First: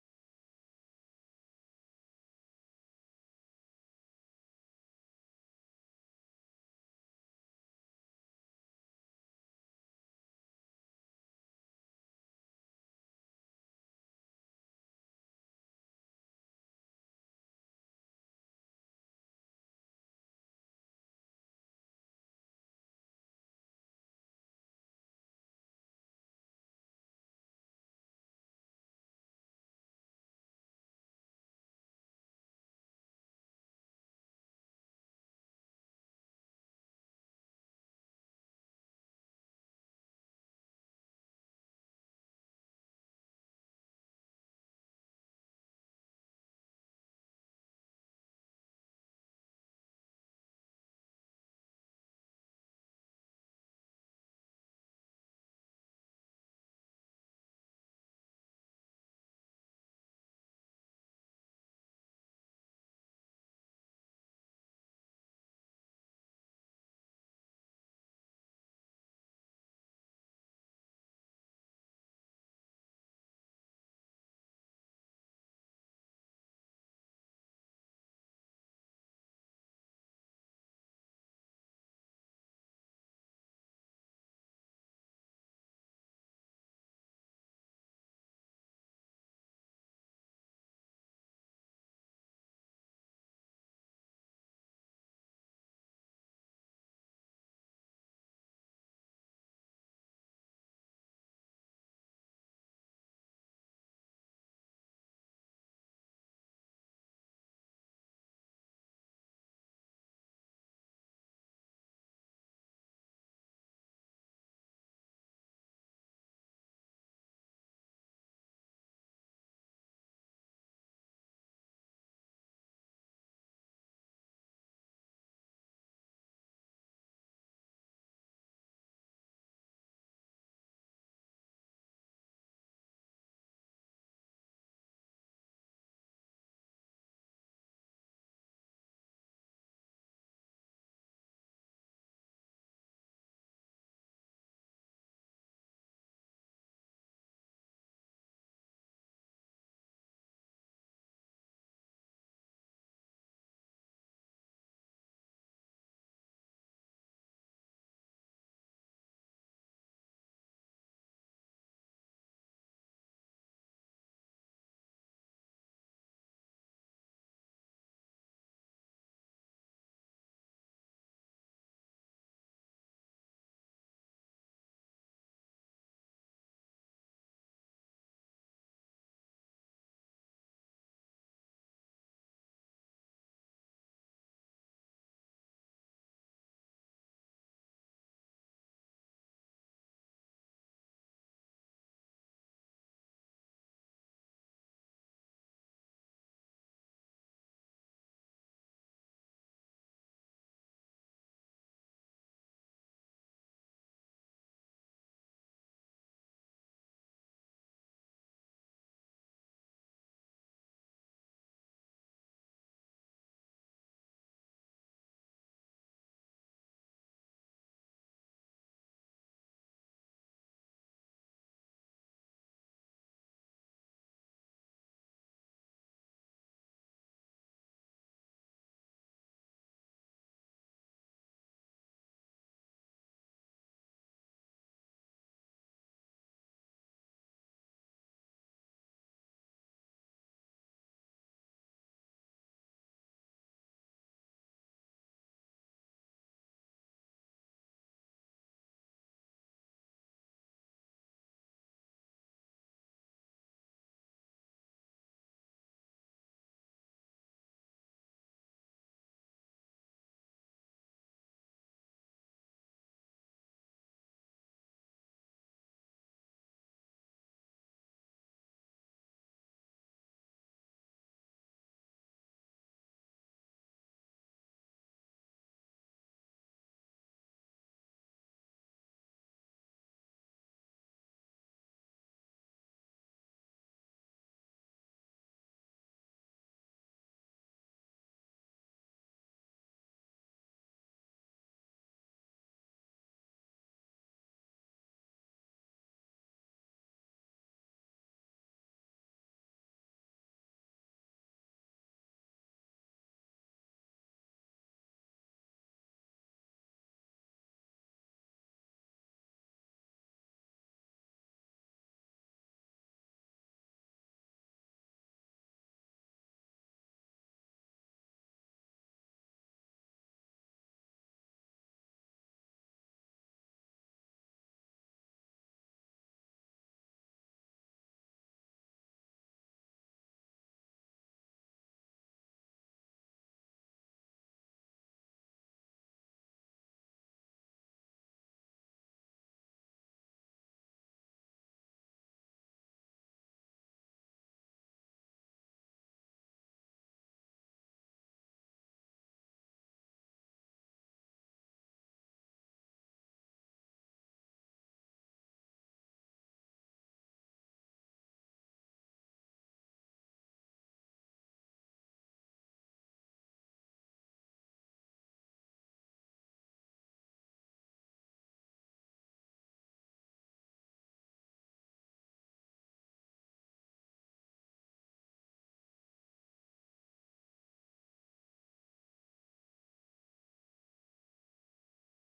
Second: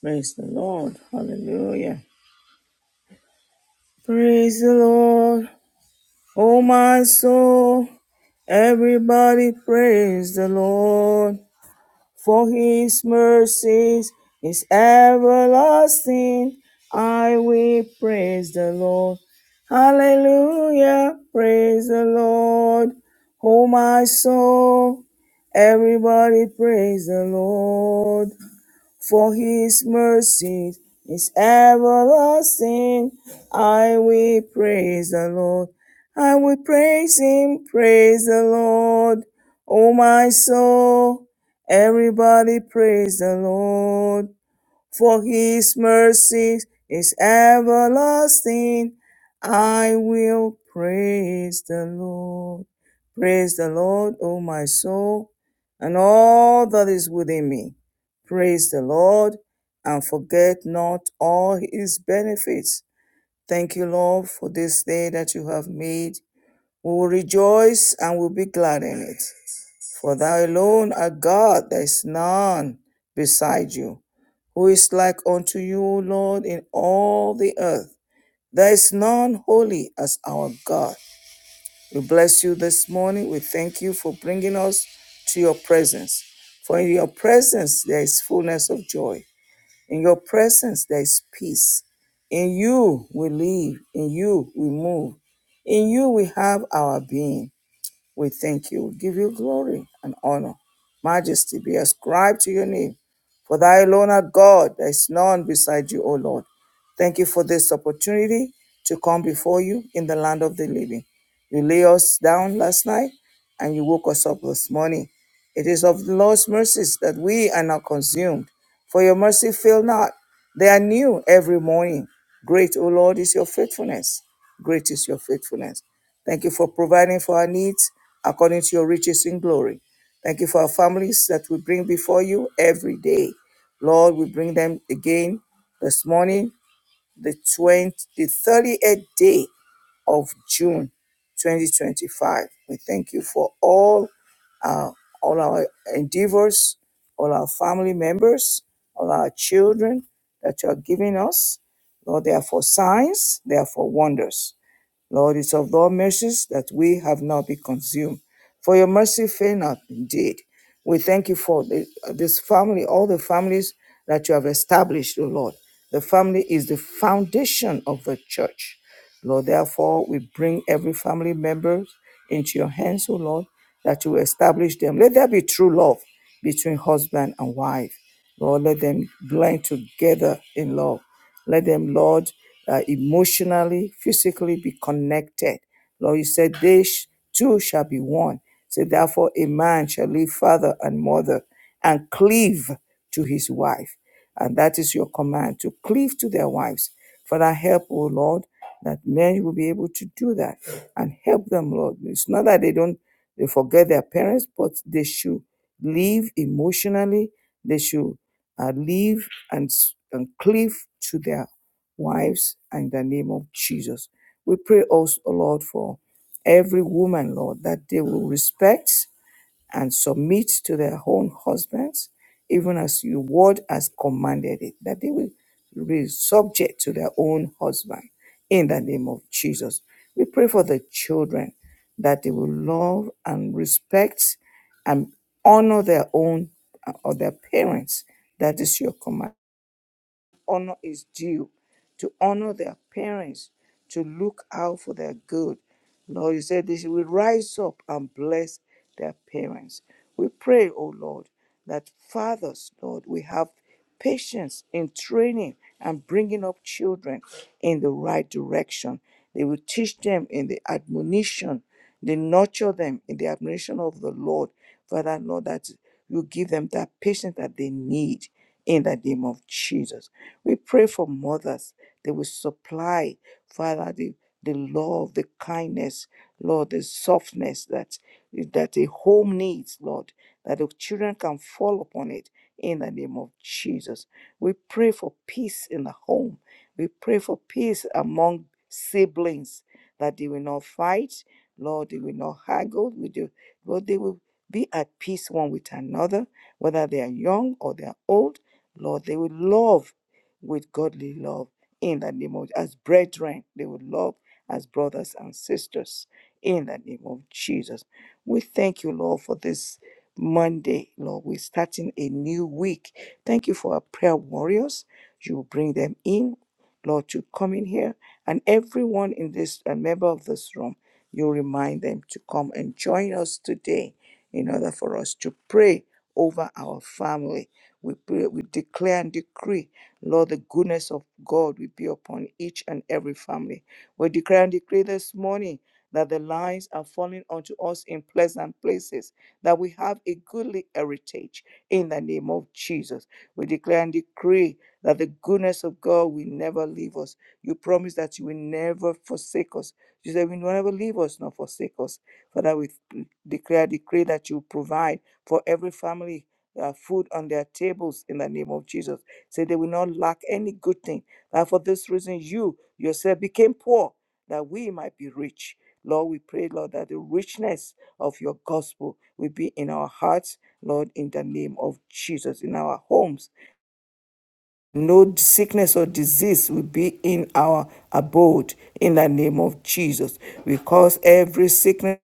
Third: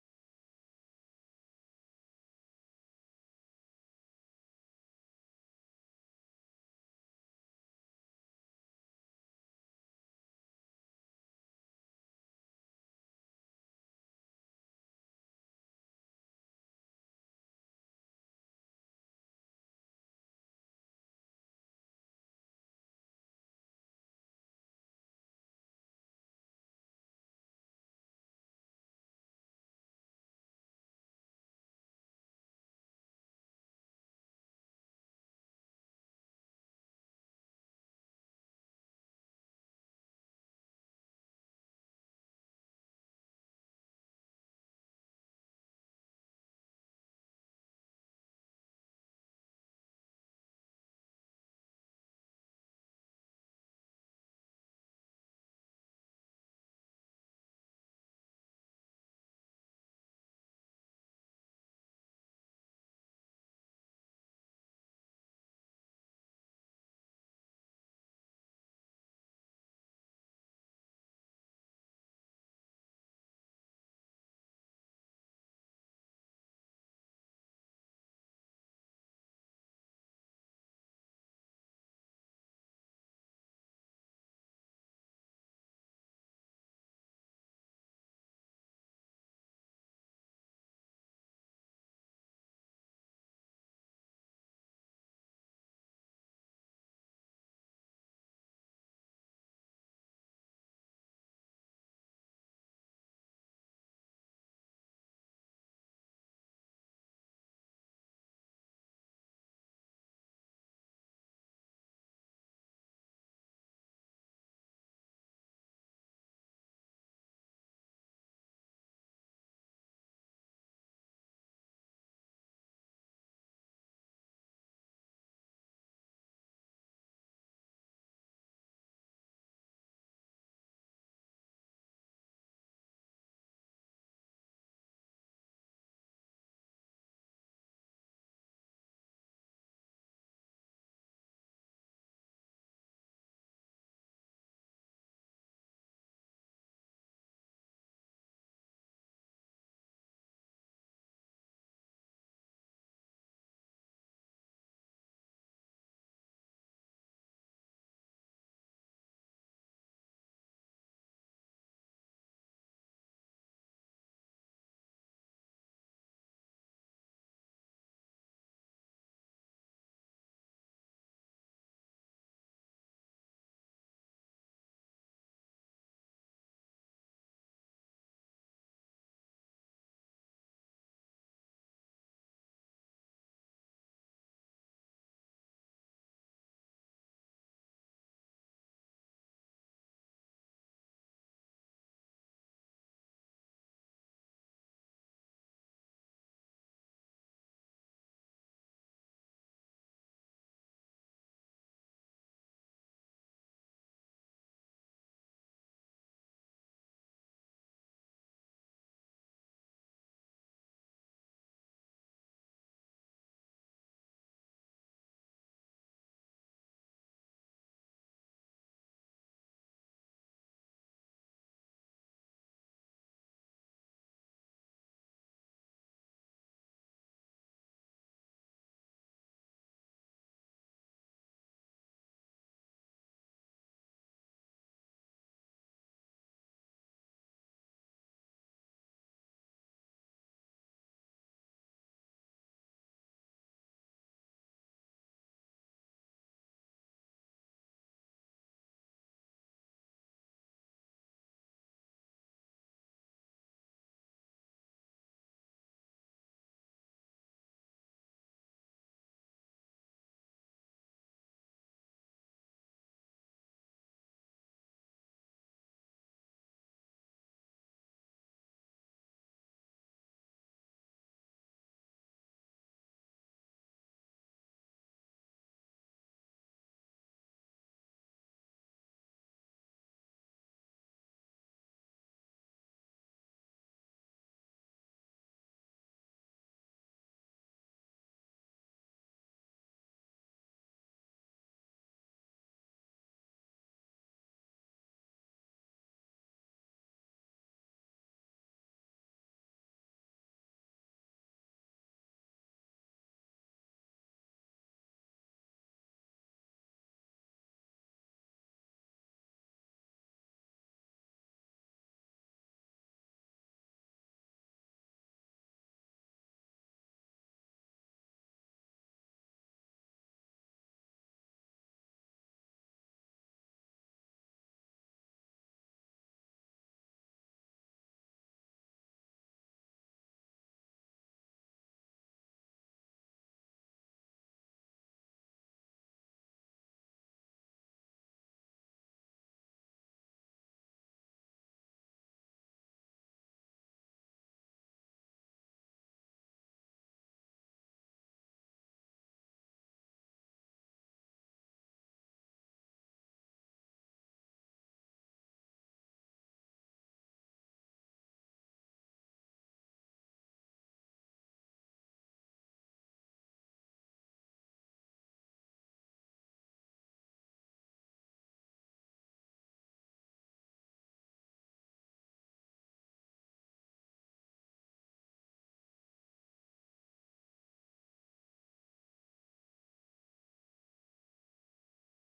Praise the Lord. Hallelujah. Praise the Lord. Oh, my soul. Everybody praise the Lord. For his mercies is everlasting. I will praise the Lord. Hallelujah. Praise the Lord. Oh, my soul. Everybody praise the Lord. for his mercy is everlasting. I will praise the Lord. I will praise him, praise the Lord. Oh my soul, everybody praise the Lord for his mercy is everlasting. I will praise the Lord. Praise the Lord, O my soul, and all that is within me. Praise the Lord, and forget not all his benefits. Thank you, Lord, for this day that you have made. We will rejoice and will be glad in it. For thou alone art God, there is none beside you. Who is like unto you, O Lord, in all the earth? There is none holy as our God. We bless you this morning. We thank you for bringing us to your presence. For in your presence there is fullness of joy. In your presence there is peace. In you we live. In you we move. In you we have our being. We thank you. We give you glory and honor. Majesty be ascribed to your name. For thy alone art God, there is none beside you, O Lord. Thank you for this opportunity to come before you in the land of the living. You lay us down last night and you woke us up this morning. It is of the Lord's mercies that we are not consumed. For your mercy fail not. They are new every morning. Great, O Lord, is your faithfulness. Great is your faithfulness. Thank you for providing for our needs according to your riches in glory. Thank you for our families that we bring before you every day. Lord, we bring them again this morning, the 20, the 38th day of June 2025. We thank you for all our, all our endeavors, all our family members, all our children that you are giving us. Lord, they are for signs, they are for wonders. Lord, it's of thy mercies that we have not been consumed. For your mercy fail not indeed. We thank you for the- this family, all the families that you have established, O Lord. The family is the foundation of the church. Lord, therefore, we bring every family member into your hands, O Lord, that you establish them. Let there be true love between husband and wife. Lord, let them blend together in love. Let them, Lord, uh, emotionally, physically be connected. Lord, you said they sh- two shall be one. So therefore, a man shall leave father and mother and cleave to his wife. And that is your command to cleave to their wives. Father, help, O Lord, that men will be able to do that and help them, Lord. It's not that they don't they forget their parents, but they should live emotionally. They should uh, live and, and cleave to their wives in the name of Jesus. We pray also, O Lord, for every woman, Lord, that they will respect and submit to their own husbands, even as your word has commanded it, that they will be subject to their own husband in the name of Jesus. We pray for the children that they will love and respect and honor their own uh, or their parents. That is your command honor is due, to honor their parents, to look out for their good. Lord, you said this will rise up and bless their parents. We pray, O Lord, that fathers, Lord, we have patience in training and bringing up children in the right direction. They will teach them in the admonition they nurture them in the admiration of the Lord. Father, Lord, that you give them that patience that they need in the name of Jesus. We pray for mothers. They will supply, Father, the, the love, the kindness, Lord, the softness that, that a home needs, Lord, that the children can fall upon it in the name of Jesus. We pray for peace in the home. We pray for peace among siblings that they will not fight, Lord, they will not haggle with you. Lord, they will be at peace one with another, whether they are young or they are old. Lord, they will love with godly love in the name of as brethren. They will love as brothers and sisters in the name of Jesus. We thank you, Lord, for this Monday, Lord. We're starting a new week. Thank you for our prayer warriors. You bring them in, Lord, to come in here and everyone in this, a member of this room you remind them to come and join us today in order for us to pray over our family. We pray, we declare and decree, Lord, the goodness of God will be upon each and every family. We declare and decree this morning that the lines are falling onto us in pleasant places, that we have a goodly heritage in the name of Jesus. We declare and decree that the goodness of God will never leave us. You promise that you will never forsake us she said, You will never leave us nor forsake us. Father, we declare, decree that you provide for every family uh, food on their tables in the name of Jesus. Say they will not lack any good thing. And for this reason, you yourself became poor that we might be rich. Lord, we pray, Lord, that the richness of your gospel will be in our hearts, Lord, in the name of Jesus, in our homes, no sickness or disease will be in our abode in the name of Jesus. We cause every sickness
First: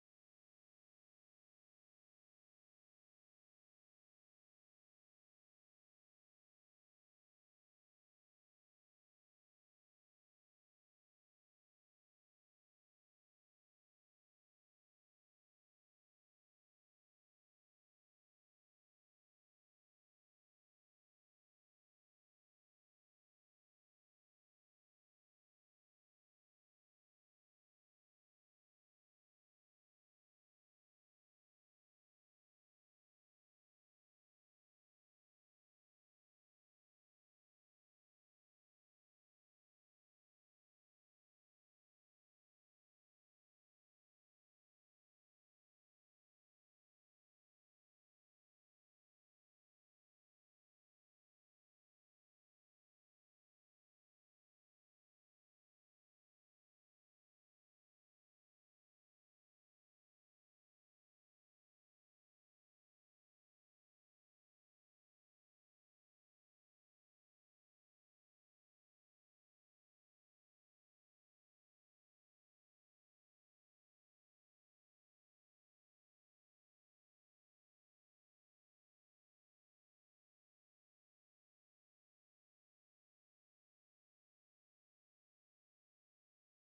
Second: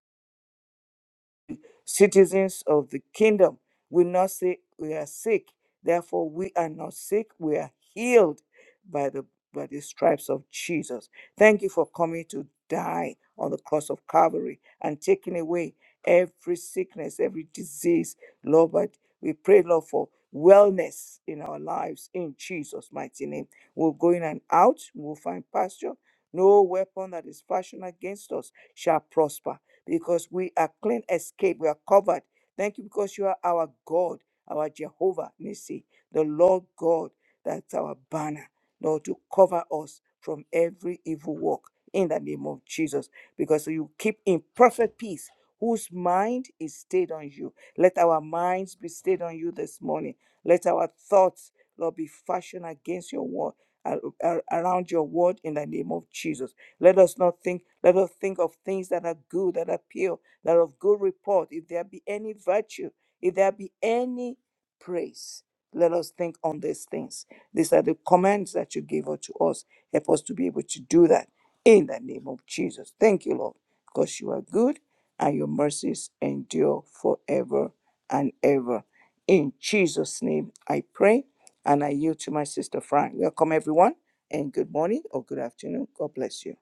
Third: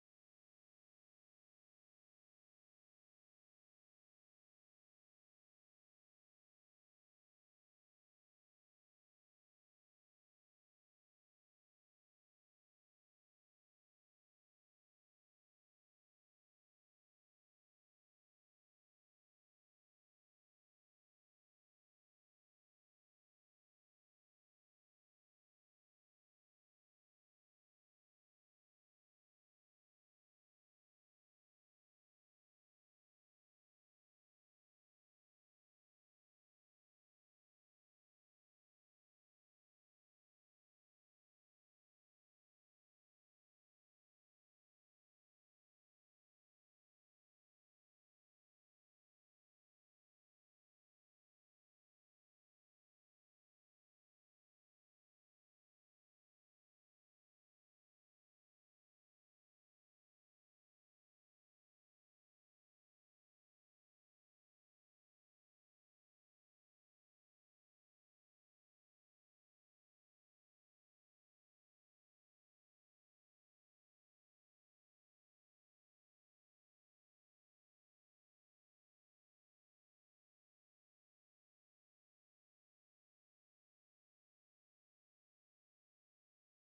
Citizens of the kingdom will not say we are sick. Therefore, we are not sick. We are healed by the by the stripes of Jesus. Thank you for coming to die on the cross of Calvary and taking away every sickness, every disease. Lord, but we pray, Lord, for wellness in our lives in Jesus' mighty name. We'll go in and out. We'll find pasture. No weapon that is fashioned against us shall prosper because we are clean escape. We are covered. Thank you because you are our God, our Jehovah, Nissi. The Lord God, that's our banner, Lord, to cover us from every evil work in the name of Jesus. Because you keep in perfect peace whose mind is stayed on you. Let our minds be stayed on you this morning. Let our thoughts, Lord, be fashioned against your word. ar- ar- Around your word in the name of Jesus. Let us not think, let us think of things that are good, that are pure, that are of good report. If there be any virtue, if there be any praise. Let us think on these things. These are the commands that you gave unto us. Help us to be able to do that in the name of Jesus. Thank you, Lord, because you are good and your mercies endure forever and ever. In Jesus' name, I pray and I yield to my sister Fran. Welcome, everyone, and good morning or good afternoon. God bless you.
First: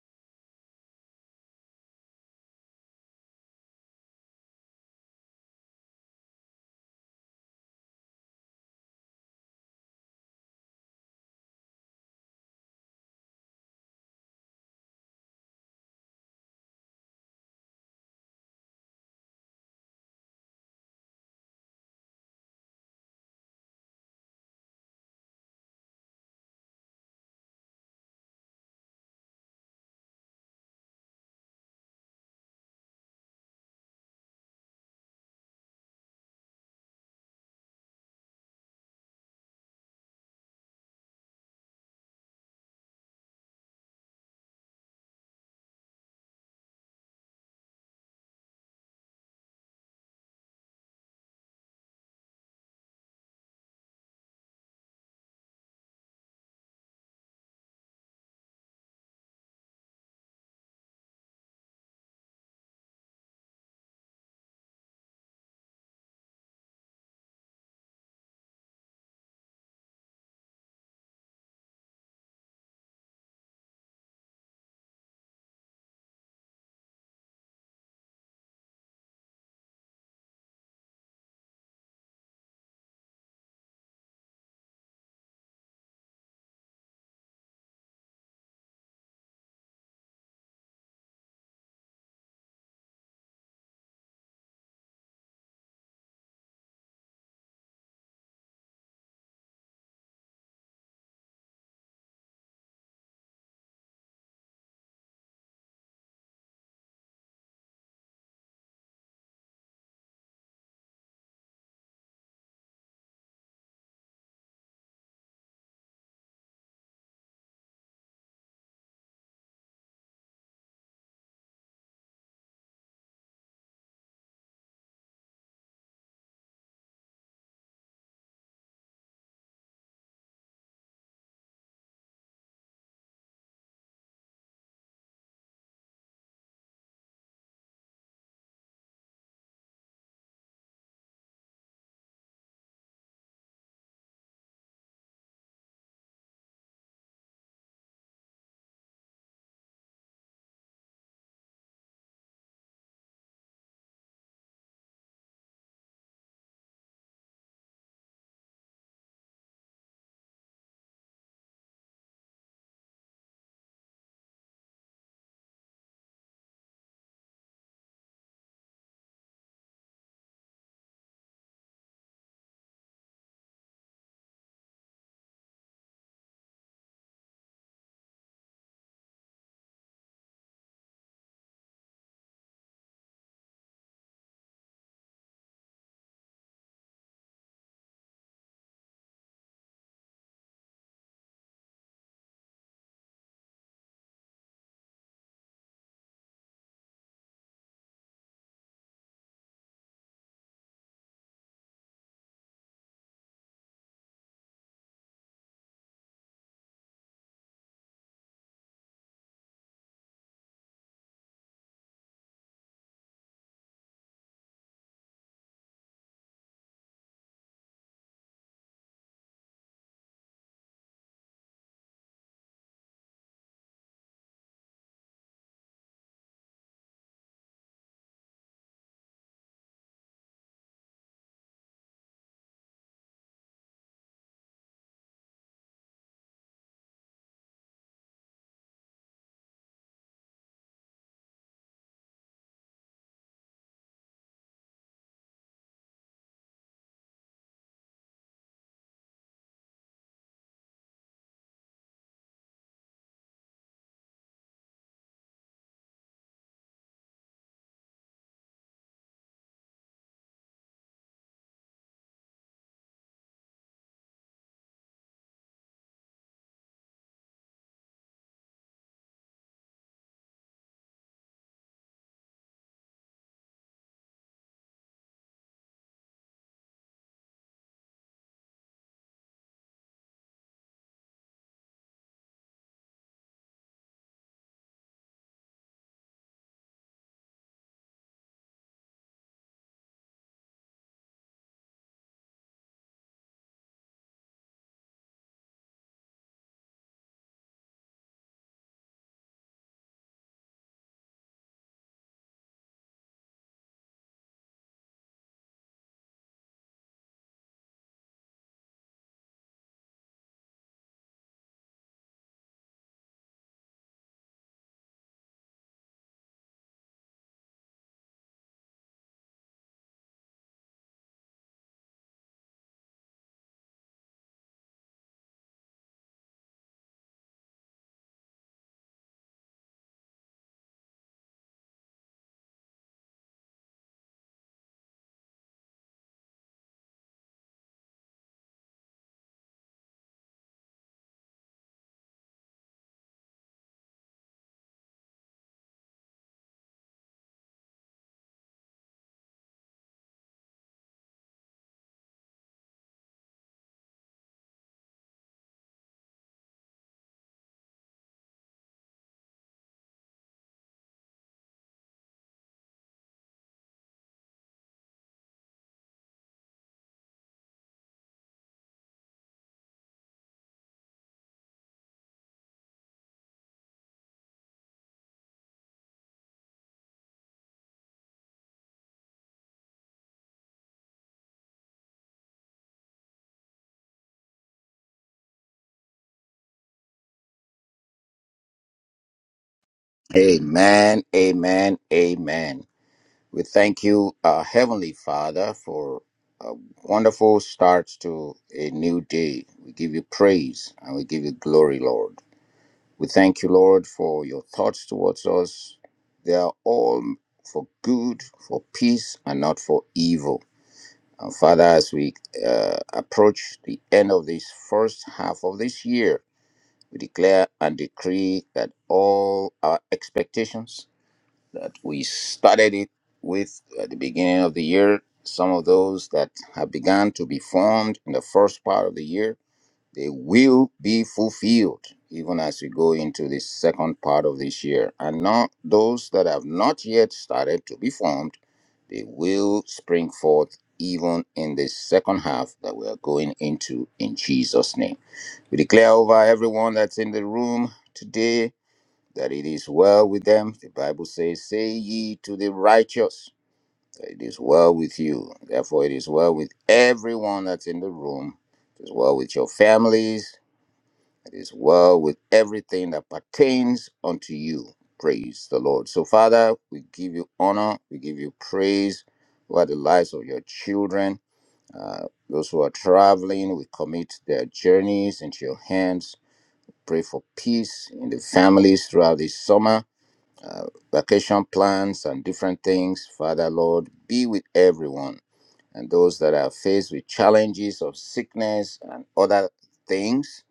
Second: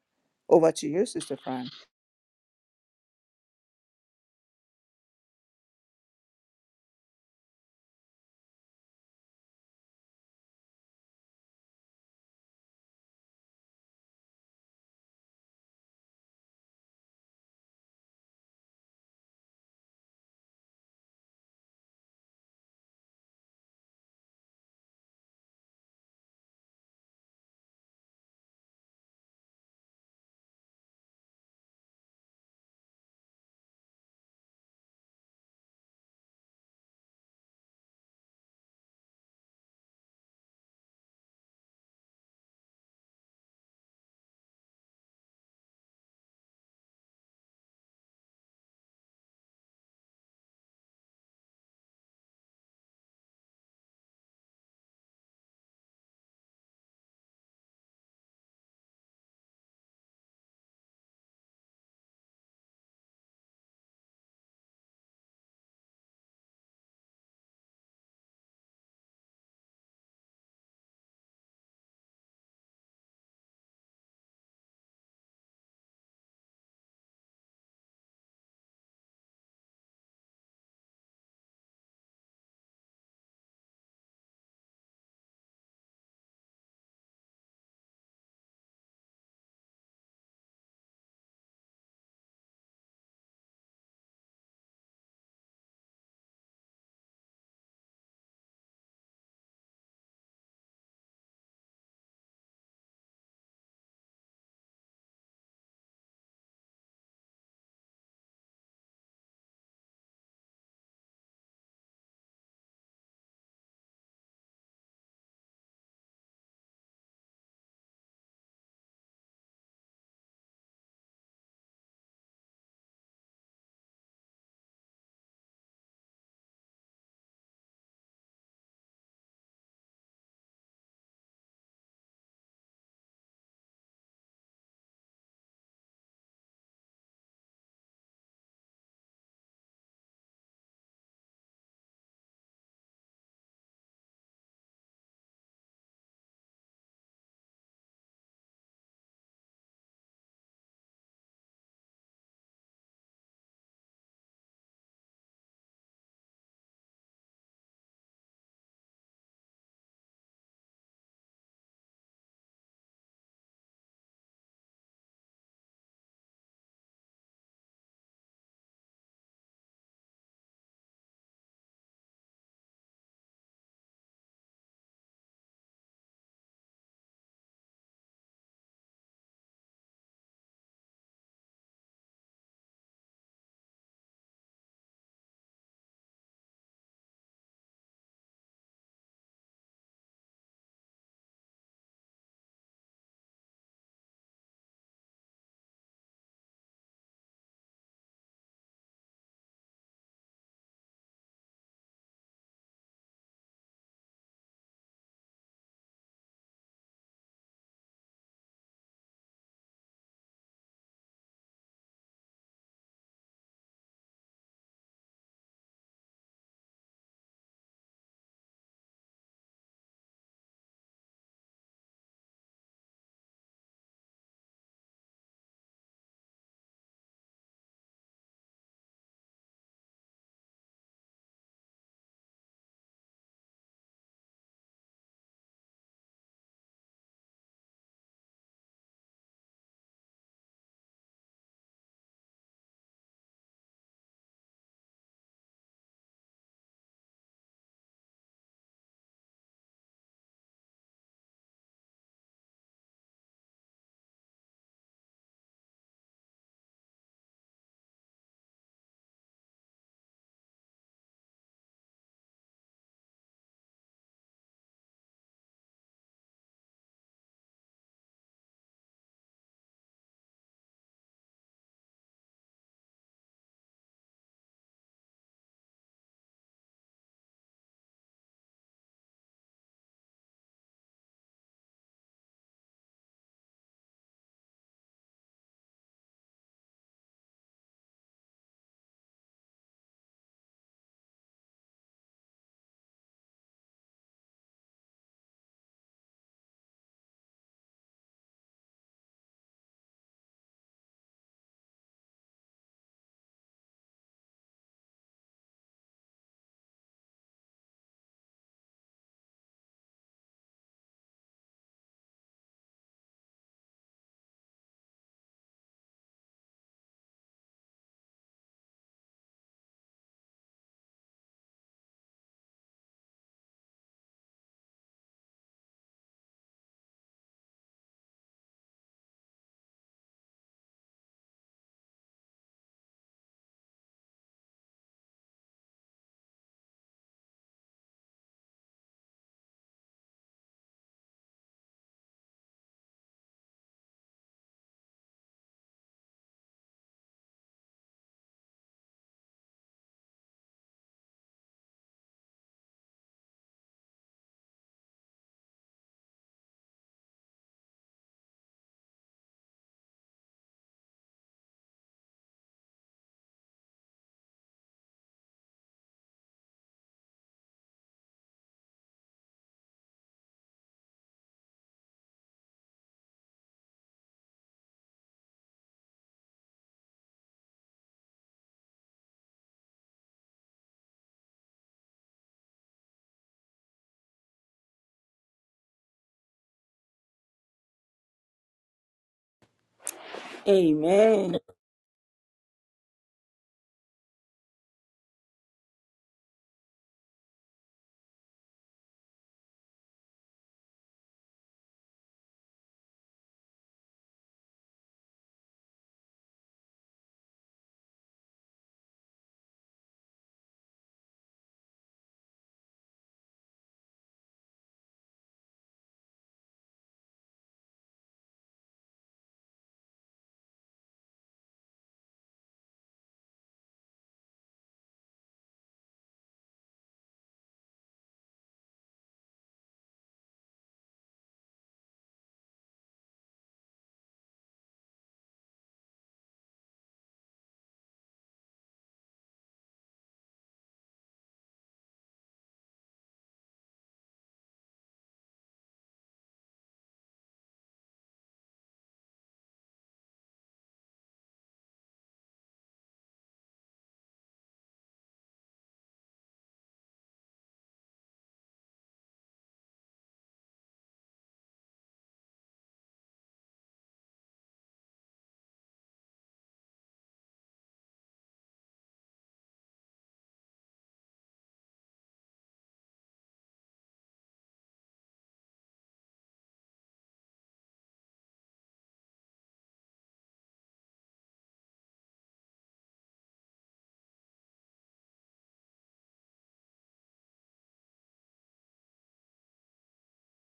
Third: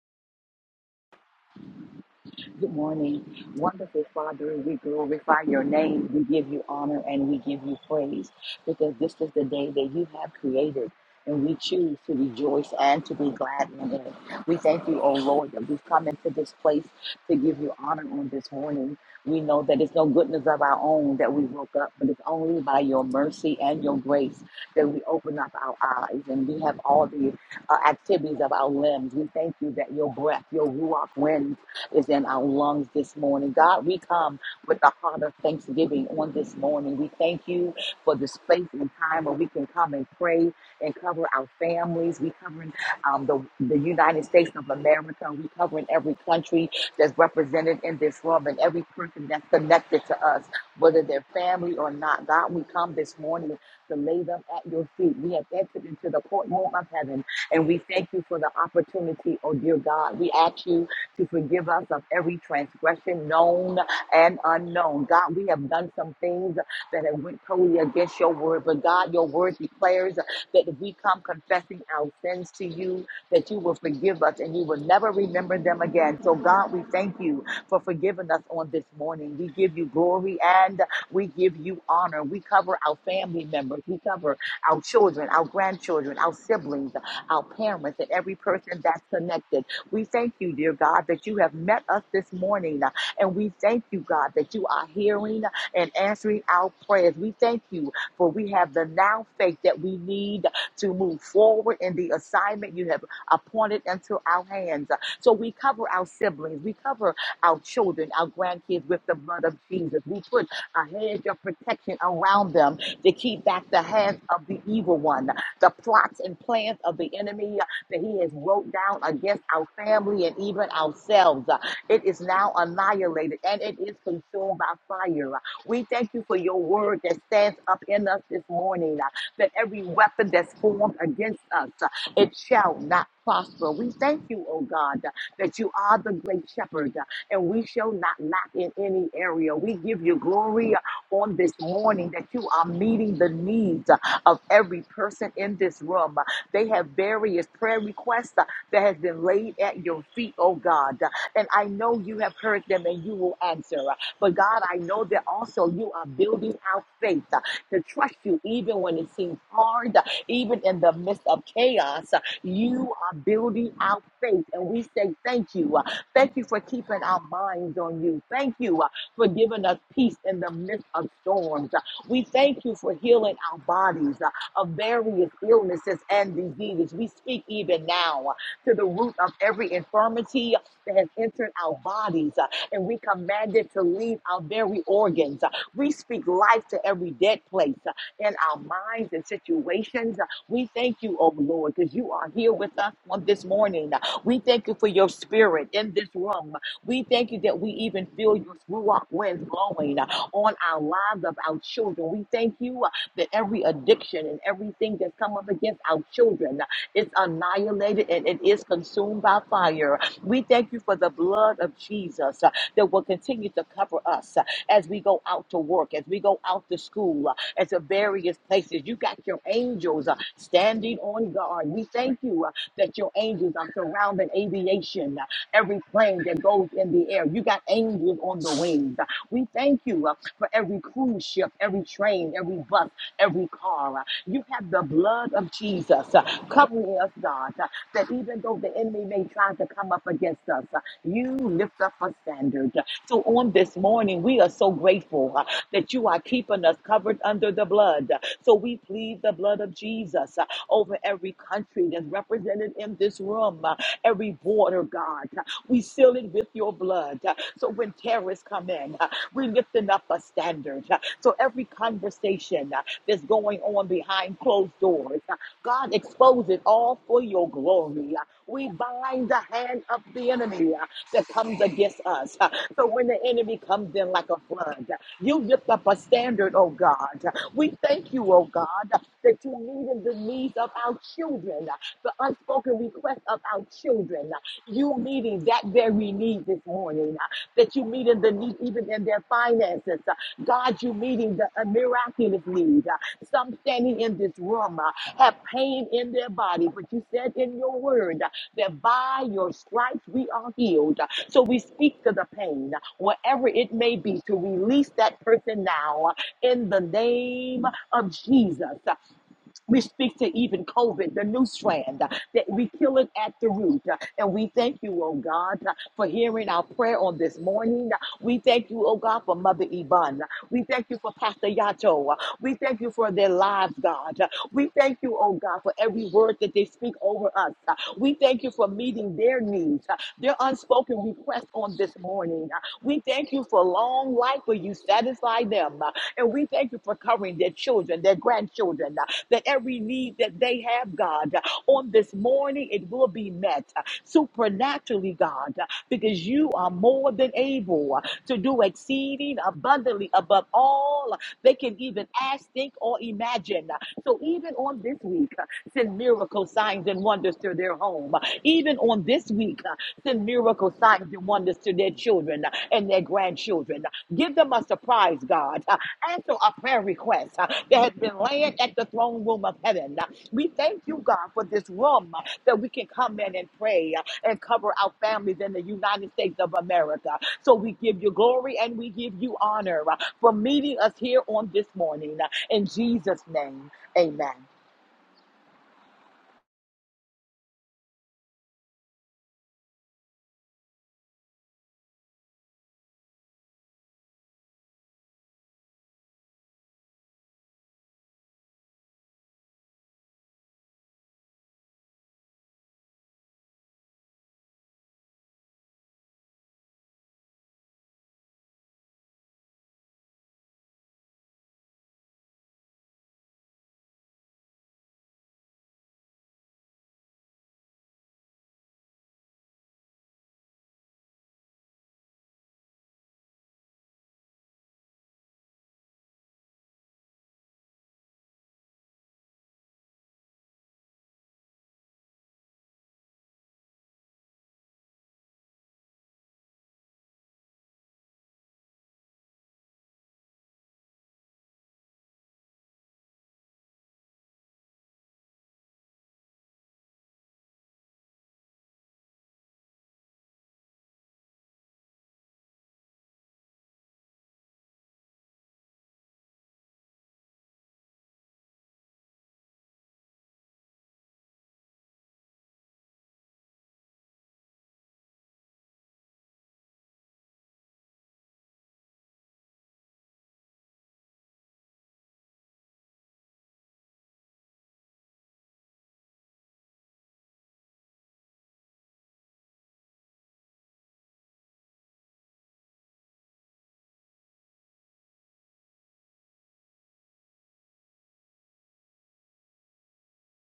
Over to you, Sister Fran. Good morning. Wonderful Father, we glorify your name. We give you honor and we give you praise because this is the day that you have created and we choose to rejoice and to be glad in it. We thank you, O Lord, that we've come into this place to give you honor on this morning. We know that it's no goodness of our own that we woke up, but it's only by your mercy and your grace that we open up our eyes and we have all the uh, activities of our limbs. We thank you that your breath, your ruach wind, is in our lungs this morning. God, we come with the heart of thanksgiving on this morning. We thank you for this space and time where we can come and pray and cover our families. We covering um, the, the United States of America. We covering every country that's represented in this room and every person that's connected to us, whether they're family or not. God, we come this morning to lay them at your feet. We have entered into the courtroom of heaven and we thank you for the opportunity, oh dear God. We ask you to forgive us of every transgression known and unknown. God, we have done some things that have went totally against your word, but God, your word declares that if we come confessing our sins to you, that you will forgive us and you will never remember them again. So God, we thank you for forgiving us on this morning. We give you glory and we give you honor. We cover our family members. We cover our children, our grandchildren, our siblings, our parents, and every person that's connected. We thank you, dear God, that you have met us this morning. uh, And we thank you, God, that you are hearing and answering our prayers. We thank you for we have the now faith that we need to move forward in the assignment you have appointed into our hands. So we cover our siblings, we cover our children, our grandkids with the blood of Jesus. We put a hedge of protection around them to keep back the hands of the evil one, the plots and plans of the enemy that He has wrote down against our family and even ourselves. Uh, It is now annihilated and it is consumed by fire. Uh, We thank you for your word that stands up in us this morning, uh, that every weapon that's formed against us, uh, it shall not prosper. We thank you, oh God, uh, that you are the great shepherd uh, and we shall not lack in any area. We give you glory uh, on this morning that you are meeting the needs uh, of every person in this room. They have various prayer requests uh, that has been laid at your feet, oh God. Uh, And I know you have heard them and you will answer. But God, I know that also you are building our faith uh, to trust you even when it seems hard, uh, even in the midst of chaos. uh, You are building our faith, and we say thank you. uh, Thank you for keeping our minds on you. Thank you uh, for giving us peace in the midst of storms. Uh, We thank you for healing our bodies uh, of various illnesses and diseases. We speak even now. uh, to the root of every infirmity that has entered our bodies. uh, And we command it to leave our very organs. Uh, We speak life to every dead place uh, in our minds and situations. Uh, We thank you, oh Lord, because you are here with us on this morning. Uh, We thank you for your spirit in this room. Uh, We thank you that we even feel your ruach winds blowing uh, on our lives of our children. We thank you uh, that every addiction and everything that's come up against our children. uh, is annihilated and it is consumed by fire. We thank you for the blood of Jesus uh, that will continue to cover us uh, as we go out to work, as we go out to school, uh, as to various places. You got your angels uh, standing on guard. We thank you uh, that your angels are surrounding aviation, uh, every plane that goes in the air. You got angels on the wings. We thank you uh, for every cruise ship, every train, every bus, every car. You have the blood of Jesus uh, covering us, God, uh, that even though the enemy may try to come up against us, uh, you lift up a standard. So on this morning, we are so grateful uh, that you are keeping us covered under the blood. So we plead the blood of Jesus uh, over every country that's represented in this room, uh, every border, God. We seal it with your blood. So when terrorists come in, uh, we're lifting up a standard. Uh, So every conversation uh, that's going on behind closed doors, uh, God expose it all for your glory. Uh, We bind the hand of the enemy uh, that comes against us. Uh, So when the enemy comes in like a flood, uh, you lift up a standard, oh God. Uh, We thank you, oh God, uh, that you meet in the needs of our children, uh, the unspoken requests of our children. Uh, You meeting that very need this morning, uh, that you meeting the need even in their finances. Uh, God, you meeting the a miraculous need. Uh, Some standing in this room uh, have pain in their body, but you said in your word uh, that by your stripes we are healed. Uh, So we speak to the pain, uh, wherever it may be, to release that person now uh, in the name of Jesus. uh, we speak to even COVID, the new strand, uh, that we kill it at the root. uh, And we thank you, oh God, uh, for hearing our prayer on this morning. Uh, We thank you, oh God, for Mother Iban. Uh, We thank you for Pastor Yato. Uh, We thank you for their lives, God. Uh, We thank you, oh God, for every word that they speak over us. Uh, We thank you for meeting their needs, uh, their unspoken requests on this morning. Uh, We thank you for long life where you satisfy them. Uh, and we thank you for covering their children, their grandchildren, uh, that every need that they have, God, uh, on this morning, it will be met uh, supernaturally, God, uh, because you are more than able uh, to do exceeding abundantly above all they can even ask, think, or imagine. Uh, So even on this week, uh, send miracle signs and wonders to their home. Uh, Even on this week, uh, send miracle signs and wonders to their children uh, and their grandchildren. Uh, Give them a surprise, God answer a prayer request uh, that has been laying at the throne room of heaven. Uh, We thank you, God, for this room uh, that we can come in and pray uh, and cover our families in the United States of America. So we give you glory and we give you honor uh, for meeting us here on this morning. Uh, In Jesus' name, amen. Amen, Amen. amen, amen. We thank you, uh, Heavenly Father, for a wonderful start to a new day. We give you praise and we give you glory, Lord. We thank you, Lord, for your thoughts towards us. They are all for good, for peace, and not for evil. And Father, as we uh, approach the end of this first half of this year, we declare and decree that all our expectations that we started it with at the beginning of the year. Some of those that have begun to be formed in the first part of the year, they will be fulfilled even as we go into the second part of this year. And not those that have not yet started to be formed, they will spring forth even in the second half that we are going into in Jesus' name. We declare over everyone that's in the room today that it is well with them. The Bible says, Say ye to the righteous, that it is well with you. Therefore, it is well with everyone that's in the room. It is well with your families. It is well with everything that pertains unto you. Praise the Lord. So, Father, we give you honor. We give you praise for the lives of your children. Uh, those who are traveling, we commit their journeys into your hands. Pray for peace in the families throughout this summer uh, vacation plans and different things. Father, Lord, be with everyone and those that are faced with challenges of sickness and other things.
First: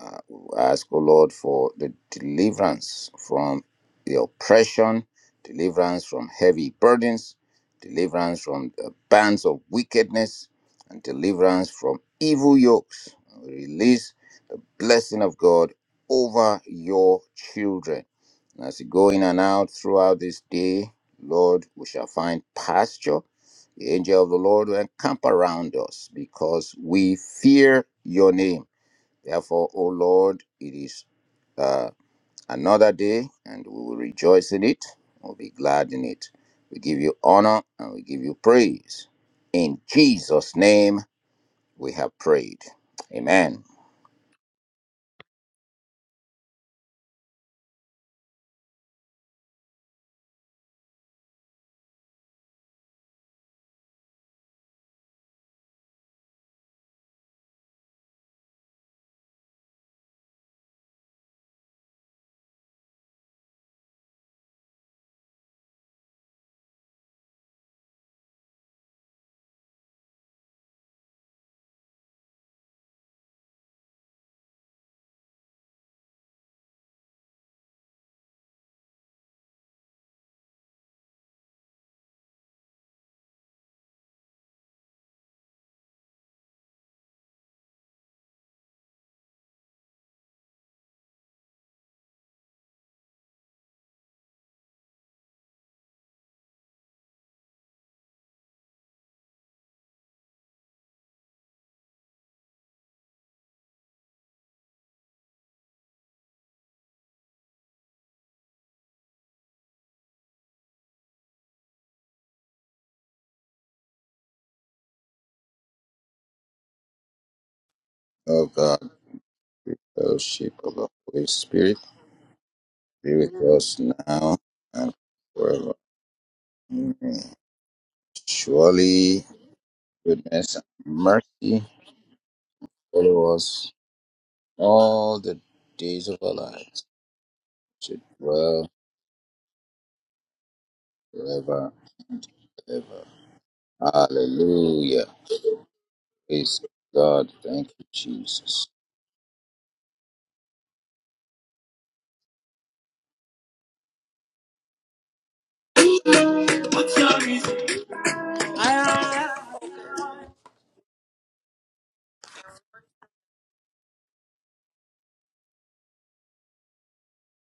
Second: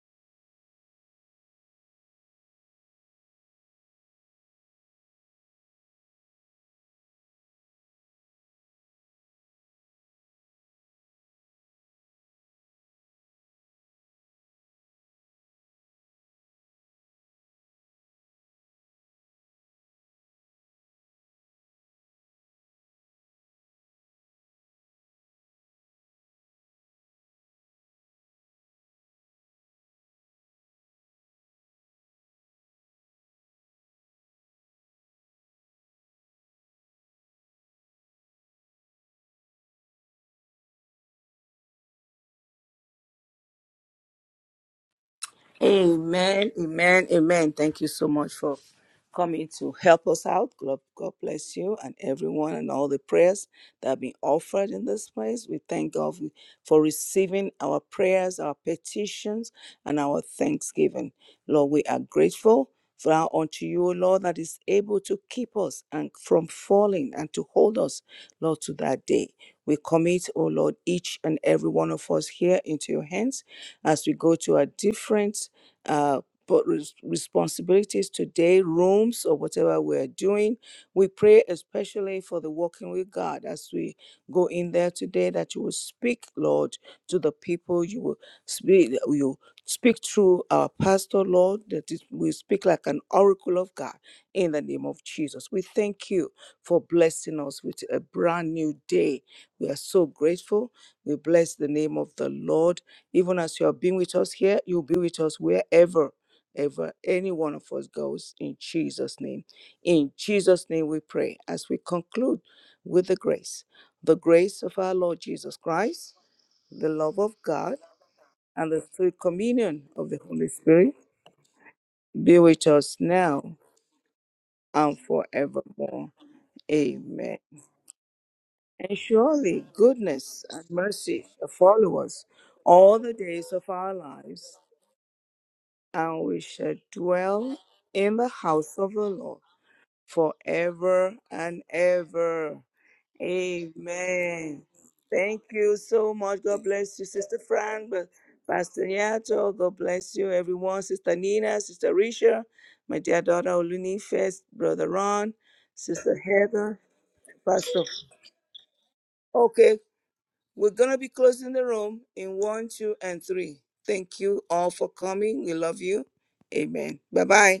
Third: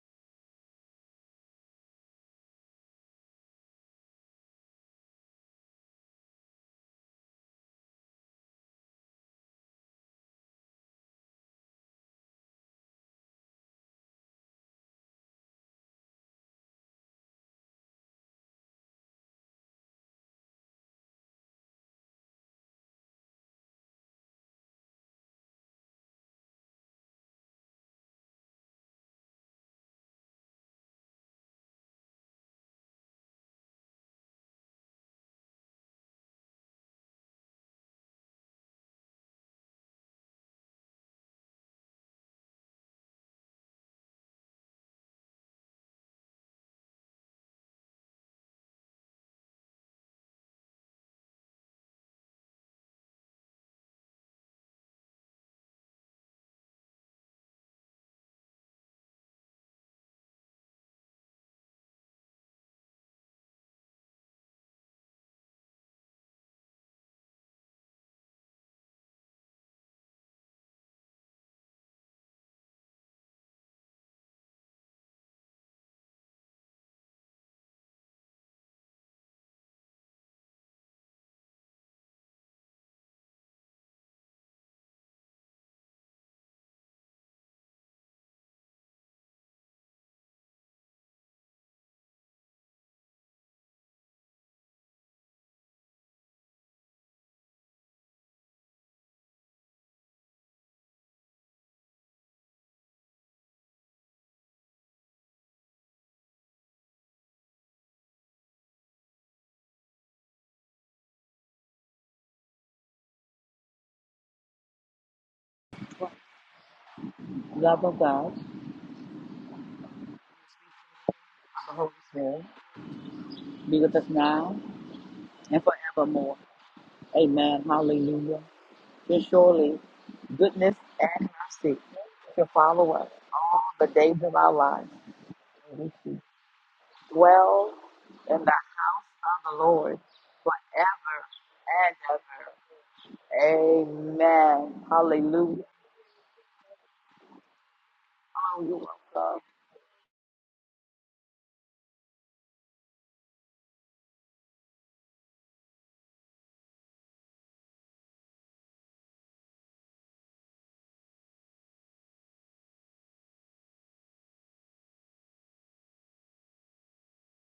Uh, we ask, O Lord, for the deliverance from the oppression, deliverance from heavy burdens, deliverance from the bands of wickedness, and deliverance from evil yokes. We Release blessing of God over your children. And as you go in and out throughout this day, Lord, we shall find pasture. The angel of the Lord will encamp around us because we fear your name. Therefore, O Lord, it is uh, another day and we will rejoice in it. We'll be glad in it. We give you honor and we give you praise. In Jesus' name, we have prayed. Amen. Amen, amen, amen. Thank you so much for coming to help us out. God, God bless you and everyone and all the prayers that have been offered in this place. We thank God for receiving our prayers, our petitions, and our thanksgiving. Lord, we are grateful for our unto you, O Lord, that is able to keep us and from falling and to hold us, Lord, to that day. We commit, O Lord, each and every one of us here into your hands as we go to our different uh, but res- responsibilities today, rooms or whatever we're doing. We pray especially for the walking with God as we go in there today that you will speak, Lord, to the people. You will speak, you speak through our pastor, Lord, that it, we speak like an oracle of God in the name of Jesus. We thank you for blessing us with a brand new day. We are so grateful. We bless the name of the Lord even as you have been with us here, you'll be with us wherever, ever any one of us goes in Jesus' name. In Jesus' name we pray as we conclude with the grace. The grace of our Lord Jesus Christ, the love of God, Love of God, Oh and God. the sweet communion of the Holy fellowship of the Spirit Holy the Spirit Holy be Spirit, with us be with now be us with us now now and and and forever. forevermore. forevermore. Amen. Amen. Amen. Hallelujah. And And Surely surely surely goodness goodness and and goodness mercy and shall mercy mercy follow us shall follow all us the follow days all of us the our days of our lives lives. all the we days of and our we shall lives. dwell dwell We Should in the in the dwell house of the Lord house of the Lord forever and forever forever and ever. ever. and ever. Amen. Amen. Hallelujah. Thank Hallelujah. you so much. Praise God bless you, God. Sister Thank you, Fran, but Jesus. Oh, you're Pastor welcome. Nyato. God bless you, everyone. Sister Nina, Sister Risha, my dear daughter Olunife, Brother Ron, Sister Heather, Pastor. Okay, we're going to be closing the room in one, two, and three. Thank you all for coming. We love you. Amen. Bye bye.